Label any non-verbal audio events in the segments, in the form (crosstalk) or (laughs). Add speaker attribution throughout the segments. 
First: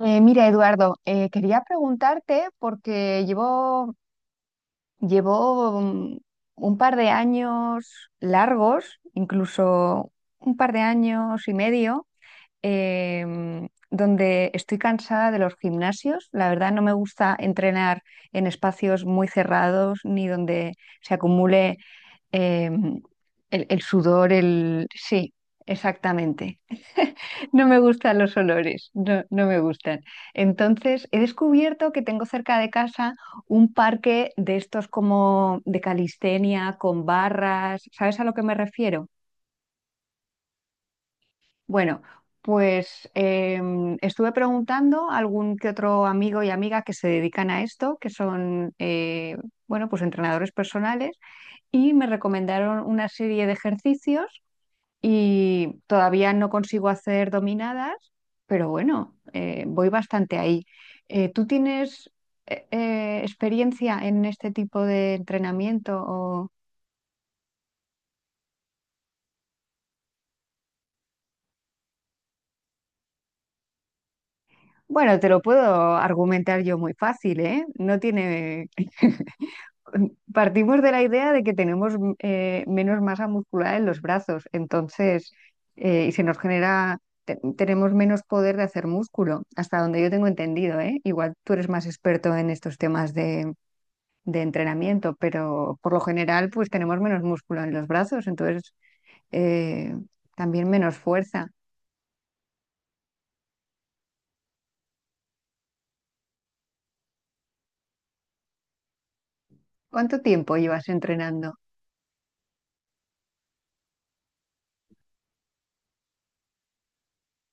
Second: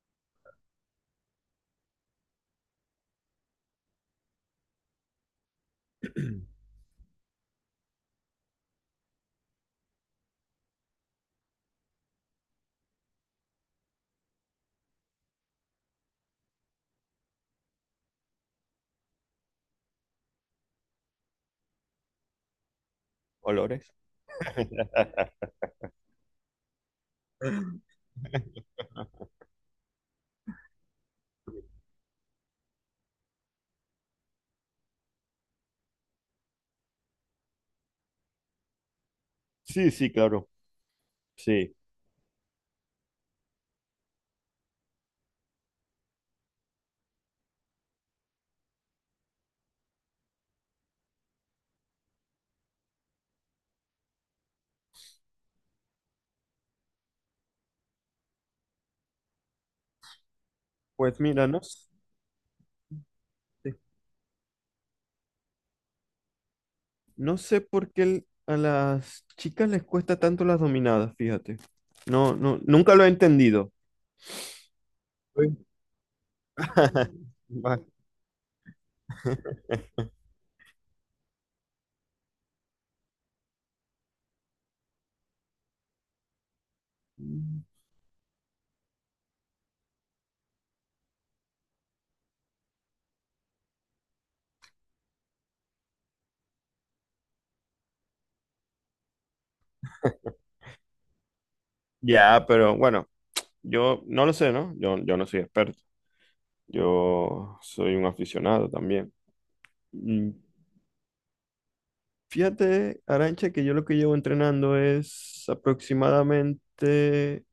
Speaker 1: Mira, Eduardo, quería preguntarte porque llevo un par de años largos, incluso un par de años y medio, donde estoy cansada de los gimnasios. La verdad, no me gusta entrenar en espacios muy cerrados ni donde se acumule eh, el
Speaker 2: Olores.
Speaker 1: sudor, el... Sí,
Speaker 2: (laughs)
Speaker 1: exactamente. (laughs) No me gustan los olores, no, no me gustan. Entonces, he descubierto que tengo cerca de casa un parque de estos como de calistenia, con barras, ¿sabes a lo que me refiero?
Speaker 2: Sí, sí, claro. Sí.
Speaker 1: Bueno, pues estuve preguntando a algún que otro amigo y amiga que se dedican a esto, que son, bueno, pues entrenadores personales, y me recomendaron una serie de ejercicios y todavía no consigo hacer dominadas, pero bueno, voy bastante ahí.
Speaker 2: Pues
Speaker 1: ¿Tú
Speaker 2: mira, no,
Speaker 1: tienes
Speaker 2: sí.
Speaker 1: experiencia en este tipo de entrenamiento? O...
Speaker 2: No sé por qué a las chicas les cuesta tanto las dominadas, fíjate. No, no, nunca lo he entendido.
Speaker 1: Bueno, te lo
Speaker 2: Uy.
Speaker 1: puedo argumentar yo muy fácil,
Speaker 2: (laughs)
Speaker 1: ¿eh?
Speaker 2: Vale.
Speaker 1: No tiene... (laughs) Partimos de la idea de que tenemos menos masa muscular en los brazos, entonces, y se nos genera, tenemos menos poder de hacer músculo, hasta donde yo tengo entendido, ¿eh? Igual tú eres más experto en estos temas de entrenamiento, pero por lo general, pues tenemos menos músculo en los brazos, entonces eh, también menos fuerza.
Speaker 2: Ya, pero bueno, yo no lo sé, ¿no? Yo no soy experto. Yo soy un aficionado también.
Speaker 1: ¿Cuánto
Speaker 2: Mm,
Speaker 1: tiempo llevas entrenando?
Speaker 2: Fíjate, Arancha, que yo lo que llevo entrenando es aproximadamente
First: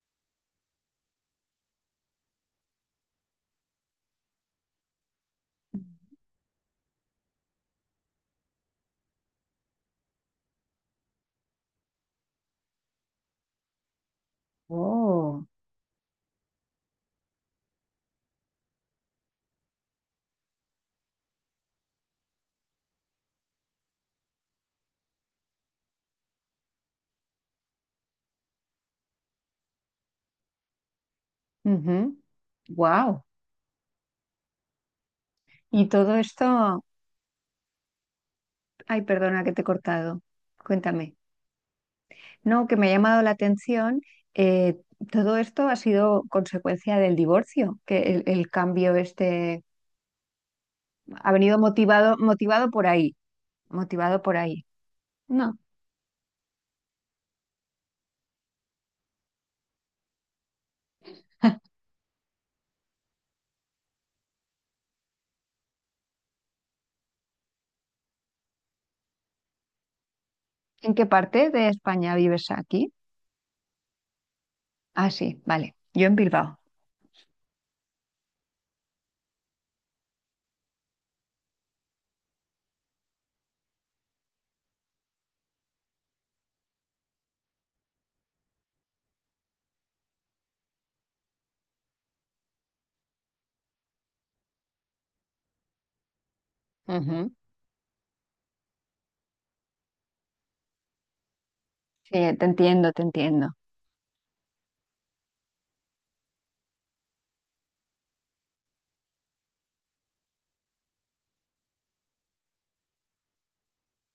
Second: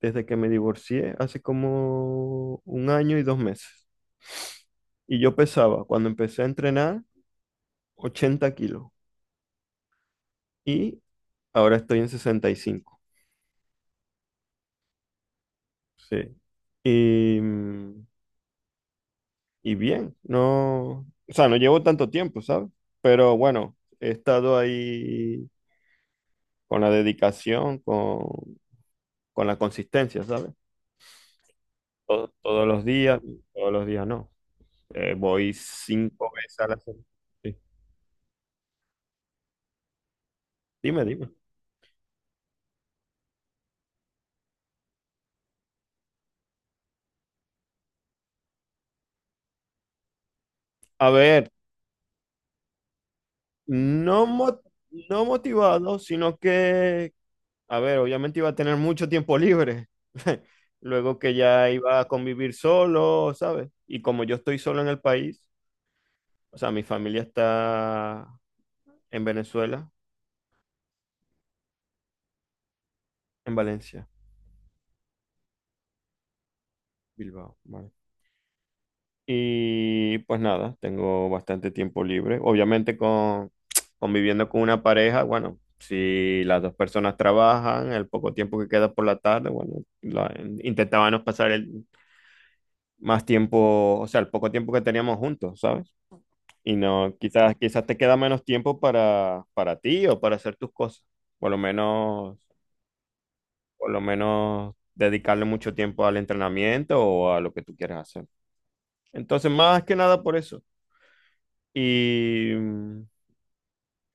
Speaker 2: desde que me divorcié hace como un año y 2 meses. Y yo pesaba, cuando empecé a entrenar, 80 kilos. Y ahora estoy en 65.
Speaker 1: Oh.
Speaker 2: Sí. Y, mm, y bien, no, o sea, no llevo tanto tiempo, ¿sabes? Pero bueno, he estado ahí con la dedicación, con la consistencia, ¿sabes? To- todos los días,
Speaker 1: Wow.
Speaker 2: todos los días no. Voy
Speaker 1: Y todo
Speaker 2: 5 veces a la
Speaker 1: esto,
Speaker 2: semana. Sí.
Speaker 1: ay, perdona que te he cortado.
Speaker 2: Dime,
Speaker 1: Cuéntame.
Speaker 2: dime.
Speaker 1: No, que me ha llamado la atención. Eh, todo esto ha sido consecuencia del divorcio, que el cambio este
Speaker 2: A
Speaker 1: ha
Speaker 2: ver,
Speaker 1: venido motivado, motivado por ahí, motivado
Speaker 2: No,
Speaker 1: por
Speaker 2: mo-
Speaker 1: ahí.
Speaker 2: no
Speaker 1: No.
Speaker 2: motivado, sino que, a ver, obviamente iba a tener mucho tiempo libre. (laughs) Luego que ya iba a convivir solo, ¿sabes? Y como yo estoy solo en el país, o sea, mi familia está en Venezuela,
Speaker 1: ¿En qué parte de España vives aquí?
Speaker 2: en Valencia,
Speaker 1: Ah, sí, vale. Yo en Bilbao.
Speaker 2: Bilbao, vale. Y pues nada, tengo bastante tiempo libre. Obviamente con conviviendo con una pareja, bueno, si las dos personas trabajan, el poco tiempo que queda por la tarde, bueno, intentábamos pasar el, más tiempo, o sea, el poco tiempo que teníamos juntos, ¿sabes? Y no,
Speaker 1: Ujú.
Speaker 2: quizás te queda menos tiempo para ti o para hacer tus cosas. Por lo
Speaker 1: Sí,
Speaker 2: menos,
Speaker 1: te entiendo, te entiendo.
Speaker 2: por lo menos dedicarle mucho tiempo al entrenamiento o a lo que tú quieras hacer. Entonces, más que nada por eso. Y,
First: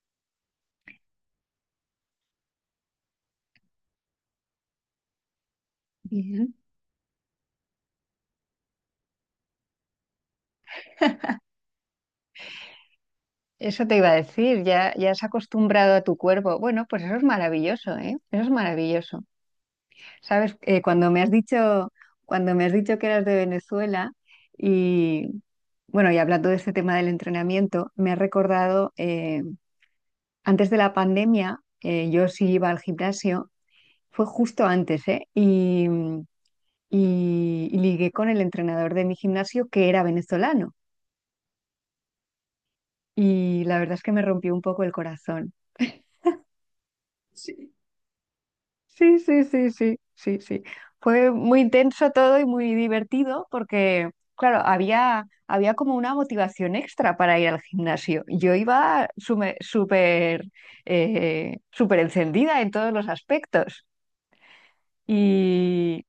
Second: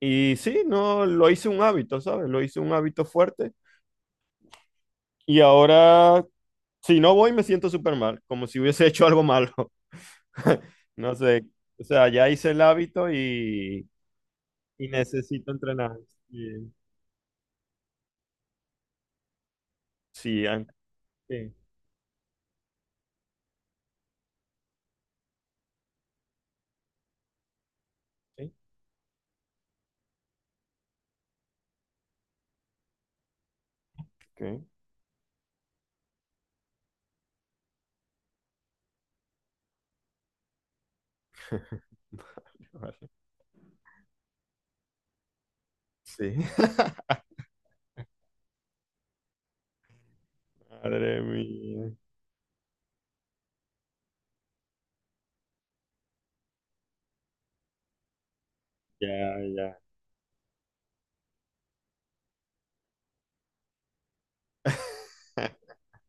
Speaker 2: y sí, no, lo hice un hábito, ¿sabes? Lo hice un hábito fuerte. Y ahora,
Speaker 1: Bien.
Speaker 2: si no voy, me siento súper mal, como si hubiese (laughs) hecho algo malo. (laughs) No sé. O sea, ya hice el hábito
Speaker 1: Eso
Speaker 2: y,
Speaker 1: te iba a decir,
Speaker 2: Y
Speaker 1: ya, ya has
Speaker 2: necesito
Speaker 1: acostumbrado
Speaker 2: entrenar.
Speaker 1: a tu cuerpo.
Speaker 2: Sí,
Speaker 1: Bueno, pues eso es maravilloso, ¿eh? Eso es maravilloso.
Speaker 2: Sí,
Speaker 1: ¿Sabes? Cuando me has
Speaker 2: sí,
Speaker 1: dicho, cuando me has dicho que eras de Venezuela y bueno, y hablando de este tema del entrenamiento, me ha
Speaker 2: sí.
Speaker 1: recordado antes de la pandemia, yo sí iba al gimnasio, fue
Speaker 2: Ok.
Speaker 1: justo antes, ¿eh? Y, y ligué con el entrenador de mi gimnasio que era venezolano
Speaker 2: (laughs) Vale, vale.
Speaker 1: y la verdad es que me rompió un poco el corazón.
Speaker 2: Sí. (laughs)
Speaker 1: Sí. Sí, sí, sí, sí, sí, sí.
Speaker 2: Madre
Speaker 1: Fue muy
Speaker 2: mía.
Speaker 1: intenso todo y muy divertido porque, claro, había, había como una motivación extra para ir al gimnasio. Yo iba
Speaker 2: Ya, ya.
Speaker 1: súper súper encendida en todos los aspectos.
Speaker 2: (laughs)
Speaker 1: Y,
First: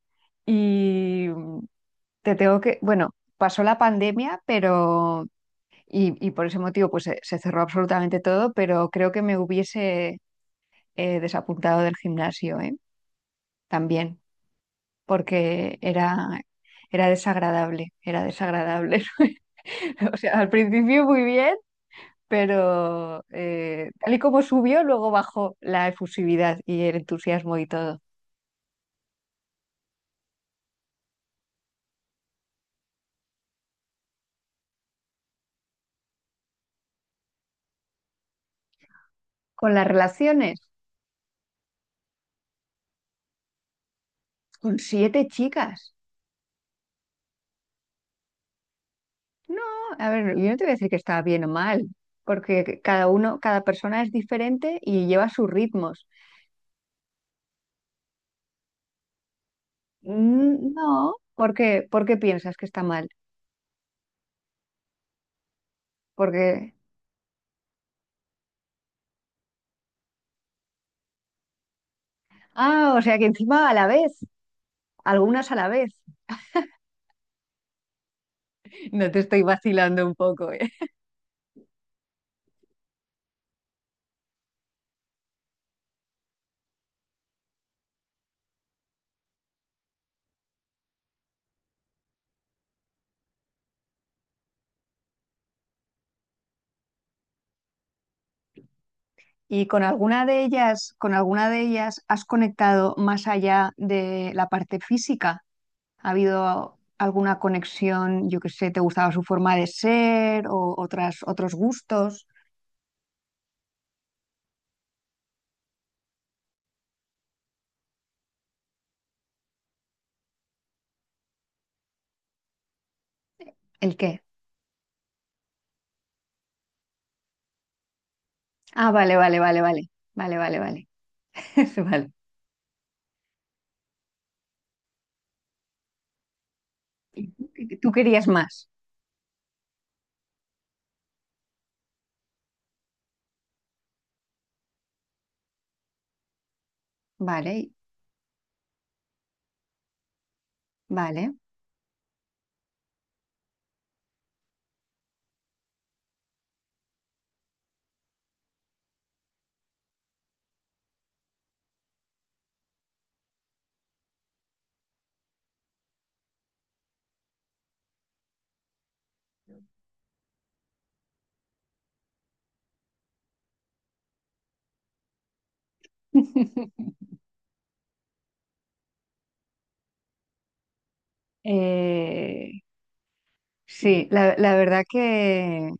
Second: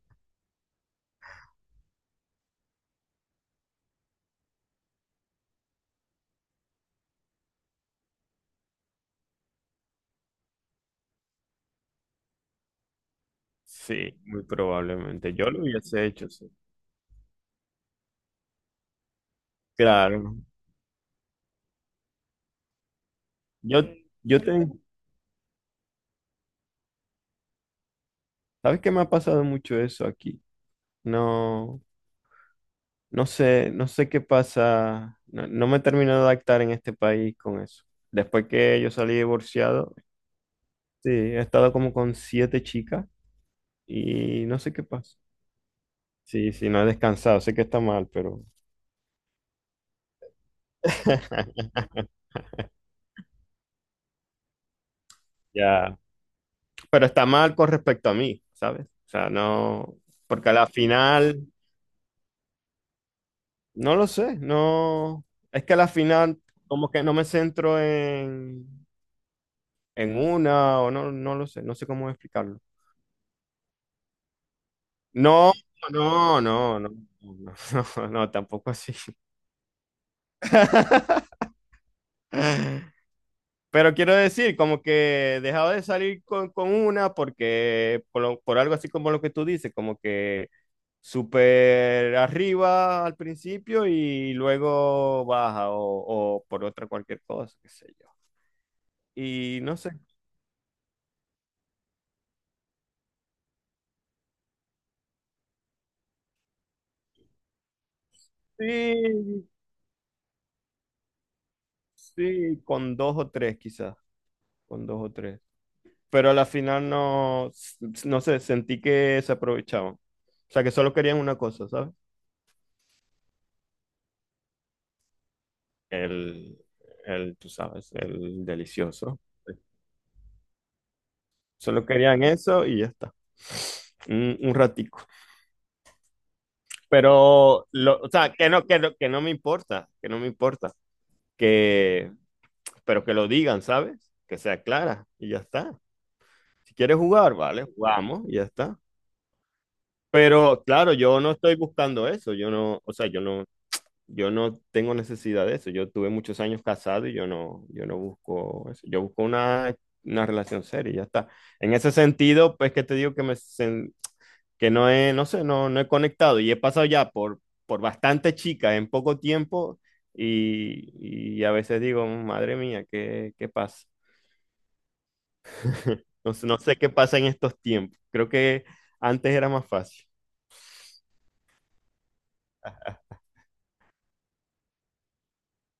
Speaker 1: y te tengo que, bueno, pasó la pandemia, pero, y por ese motivo pues se cerró absolutamente todo, pero creo que me hubiese desapuntado del gimnasio, ¿eh?
Speaker 2: Sí,
Speaker 1: También.
Speaker 2: muy probablemente. Yo lo
Speaker 1: Porque
Speaker 2: hubiese
Speaker 1: era,
Speaker 2: hecho, sí.
Speaker 1: era desagradable, era desagradable. (laughs) O
Speaker 2: Claro.
Speaker 1: sea, al principio muy bien, pero
Speaker 2: Yo,
Speaker 1: tal y
Speaker 2: yo
Speaker 1: como
Speaker 2: tengo,
Speaker 1: subió, luego bajó la efusividad y el entusiasmo y todo.
Speaker 2: ¿sabes qué me ha pasado mucho eso aquí? No, no sé, no sé qué pasa. No, no me termino de adaptar en este país con eso. Después que yo salí
Speaker 1: Con las
Speaker 2: divorciado,
Speaker 1: relaciones,
Speaker 2: sí, he estado como con 7 chicas. Y no sé
Speaker 1: con
Speaker 2: qué pasa.
Speaker 1: siete chicas.
Speaker 2: Sí, sí, no he descansado, sé que está mal, pero
Speaker 1: No, a ver, yo no te voy a decir que está bien o mal,
Speaker 2: (laughs)
Speaker 1: porque cada uno, cada persona es diferente y lleva sus
Speaker 2: ya.
Speaker 1: ritmos.
Speaker 2: Pero está mal con respecto a mí, ¿sabes? O sea, no, porque a la
Speaker 1: Mm, no,
Speaker 2: final,
Speaker 1: por qué piensas que está mal?
Speaker 2: no lo sé, no, es que a la final
Speaker 1: Porque,
Speaker 2: como que no me centro en una o no, no lo sé, no sé cómo explicarlo.
Speaker 1: ah, o sea que encima a la vez, algunas
Speaker 2: No,
Speaker 1: a la vez.
Speaker 2: no, no, no, no, no, (laughs) no, tampoco así.
Speaker 1: No te estoy vacilando un poco, ¿eh?
Speaker 2: (laughs) Pero quiero decir, como que he dejado de salir con una porque por, por algo así como lo que tú dices, como que súper arriba al principio y luego baja o por otra cualquier cosa, qué sé yo. Y
Speaker 1: ¿Y
Speaker 2: no
Speaker 1: con
Speaker 2: sé,
Speaker 1: alguna de ellas, con alguna de ellas has conectado más allá de la parte física? ¿Ha habido alguna conexión, yo qué sé, te gustaba su
Speaker 2: sí,
Speaker 1: forma de ser o otras, otros gustos?
Speaker 2: sí, con dos o tres quizás, con dos o tres. Pero a la final no, no sé, sentí que se aprovechaban. O sea, que solo querían una cosa, ¿sabes?
Speaker 1: ¿El qué?
Speaker 2: El, tú sabes, el
Speaker 1: Ah, vale,
Speaker 2: delicioso.
Speaker 1: vale, vale, vale, vale, vale, vale. (laughs)
Speaker 2: Solo
Speaker 1: Vale.
Speaker 2: querían eso y ya está. Un ratico.
Speaker 1: ¿Y tú,
Speaker 2: Pero,
Speaker 1: tú
Speaker 2: lo, o
Speaker 1: querías
Speaker 2: sea, que no,
Speaker 1: más?
Speaker 2: que no, que no me importa, que no me importa. Que, pero que lo digan, ¿sabes? Que sea clara y ya está. Si quieres jugar, vale,
Speaker 1: Vale,
Speaker 2: jugamos y ya está. Pero claro, yo no
Speaker 1: vale.
Speaker 2: estoy buscando eso. Yo no, o sea, yo no, yo no tengo necesidad de eso. Yo tuve muchos años casado y yo no, yo no busco eso. Yo busco una relación seria y ya está. En ese sentido, pues que te digo que me, que no he, no sé, no, no he conectado y he pasado ya por bastantes chicas en poco tiempo y a veces digo, madre mía, ¿qué, qué pasa? (laughs) No, no sé qué
Speaker 1: (laughs)
Speaker 2: pasa en estos tiempos. Creo que antes era más fácil.
Speaker 1: Eh, sí, la verdad que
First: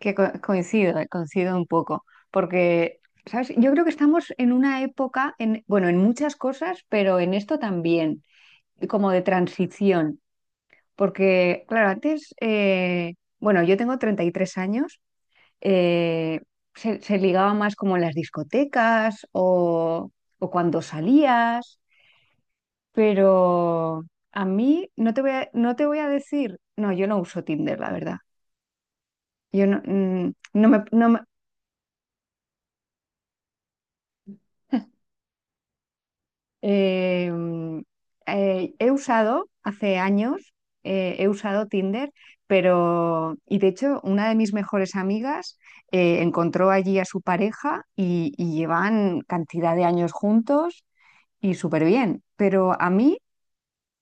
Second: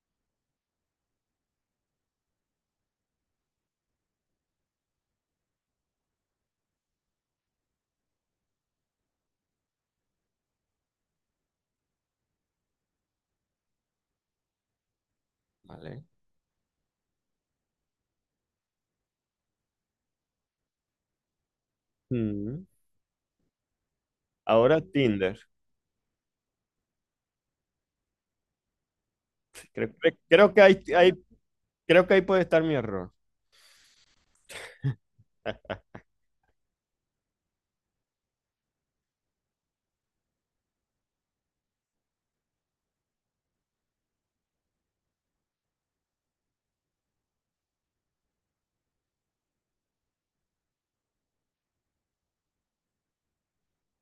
Speaker 1: Coincido, coincido un poco, porque, ¿sabes? Yo creo que estamos en una época, en, bueno, en muchas cosas, pero en esto también, como de transición, porque, claro, antes, bueno, yo tengo 33 años,
Speaker 2: Vale.
Speaker 1: eh, se, se ligaba más como en las discotecas o cuando salías,
Speaker 2: Mm.
Speaker 1: pero a
Speaker 2: Ahora
Speaker 1: mí no te voy
Speaker 2: Tinder.
Speaker 1: a, no te voy a decir, no, yo no uso Tinder, la verdad. Yo no,
Speaker 2: Creo, creo que
Speaker 1: no me, no
Speaker 2: hay,
Speaker 1: me-
Speaker 2: creo que ahí puede estar mi error.
Speaker 1: Eh, he usado hace años, he usado Tinder, pero, y de hecho, una de mis mejores amigas encontró allí a su pareja y llevan cantidad de años juntos y súper bien, pero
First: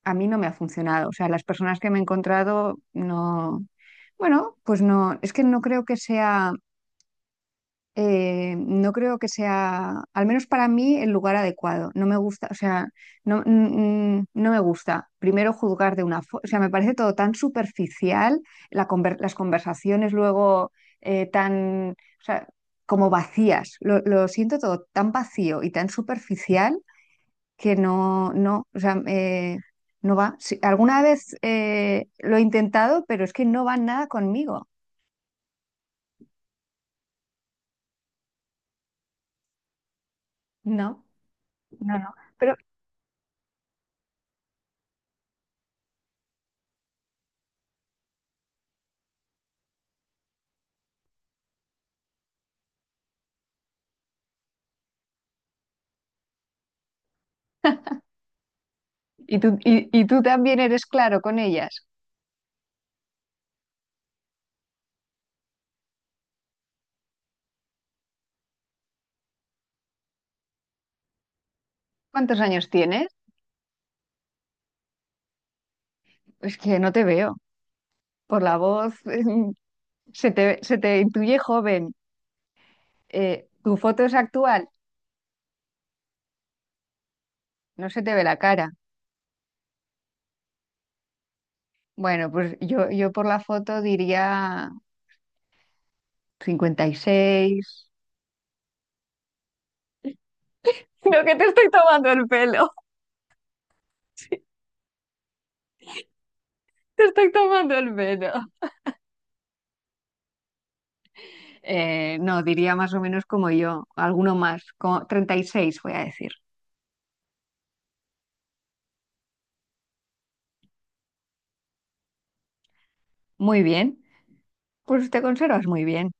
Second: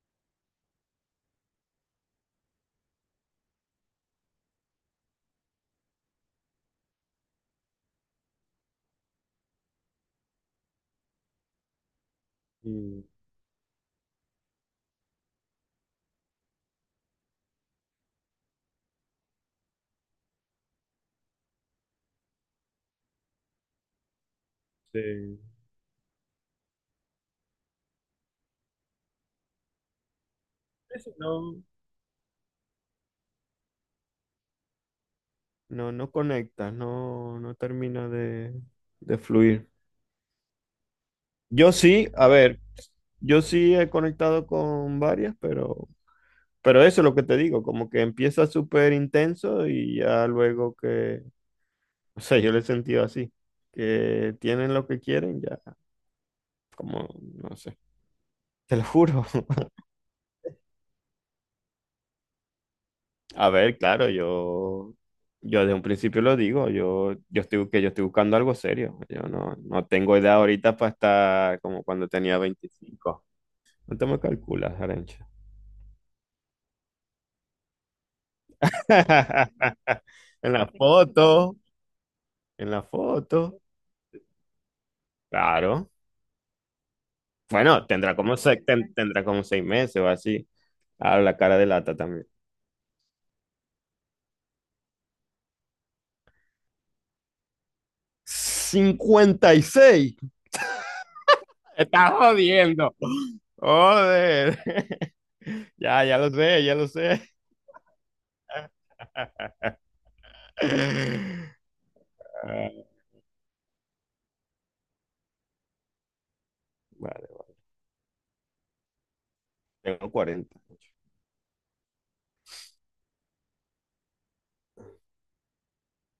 Speaker 1: a mí no me ha funcionado. O sea, las personas que me he encontrado no, bueno, pues no, es que no creo que sea no creo que sea, al menos para mí, el lugar adecuado. No me gusta, o sea,
Speaker 2: Mm,
Speaker 1: no, no me gusta primero juzgar de una forma, o sea, me parece todo tan superficial, las conversaciones luego tan, o sea, como vacías. Lo siento todo tan
Speaker 2: sí.
Speaker 1: vacío y tan superficial que no, no, o sea, no va. Sí,
Speaker 2: Sí,
Speaker 1: alguna
Speaker 2: sí,
Speaker 1: vez
Speaker 2: no,
Speaker 1: lo he intentado, pero es que no va nada conmigo.
Speaker 2: no, no conectas, no, no termina de fluir.
Speaker 1: No,
Speaker 2: Yo
Speaker 1: no,
Speaker 2: sí,
Speaker 1: no.
Speaker 2: a
Speaker 1: Pero
Speaker 2: ver, yo sí he conectado con varias, pero eso es lo que te digo, como que empieza súper intenso y ya luego que, (laughs) o sea, yo lo he sentido así, que tienen lo que quieren, ya, como, no sé, te lo juro.
Speaker 1: ¿y tú,
Speaker 2: (laughs)
Speaker 1: y tú también eres claro con ellas?
Speaker 2: A ver, claro, yo de un principio lo digo, yo estoy, que yo estoy buscando algo serio, yo no, no tengo edad ahorita para estar como cuando tenía
Speaker 1: ¿Cuántos años tienes?
Speaker 2: 25. No te me calculas, Arencha.
Speaker 1: Es que no te veo. Por la voz, (laughs)
Speaker 2: (laughs) En la
Speaker 1: se te
Speaker 2: foto.
Speaker 1: intuye joven.
Speaker 2: En la foto.
Speaker 1: ¿Tu foto es actual?
Speaker 2: Claro. Bueno,
Speaker 1: No se te
Speaker 2: tendrá
Speaker 1: ve la
Speaker 2: como,
Speaker 1: cara.
Speaker 2: tendrá como 6 meses o así. Ah, la cara de lata también.
Speaker 1: Bueno, pues yo por la foto diría 56. (laughs)
Speaker 2: 56.
Speaker 1: No, que te estoy
Speaker 2: Me
Speaker 1: tomando
Speaker 2: estás
Speaker 1: el pelo.
Speaker 2: jodiendo.
Speaker 1: (laughs) Sí,
Speaker 2: Joder. (laughs) Ya, ya lo sé, ya lo
Speaker 1: te
Speaker 2: sé.
Speaker 1: estoy tomando el pelo.
Speaker 2: (laughs)
Speaker 1: No,
Speaker 2: Ah,
Speaker 1: diría más o menos como yo, alguno más, como 36, voy a decir.
Speaker 2: vale, vale. Tengo 40.
Speaker 1: Muy bien, pues te conservas muy bien.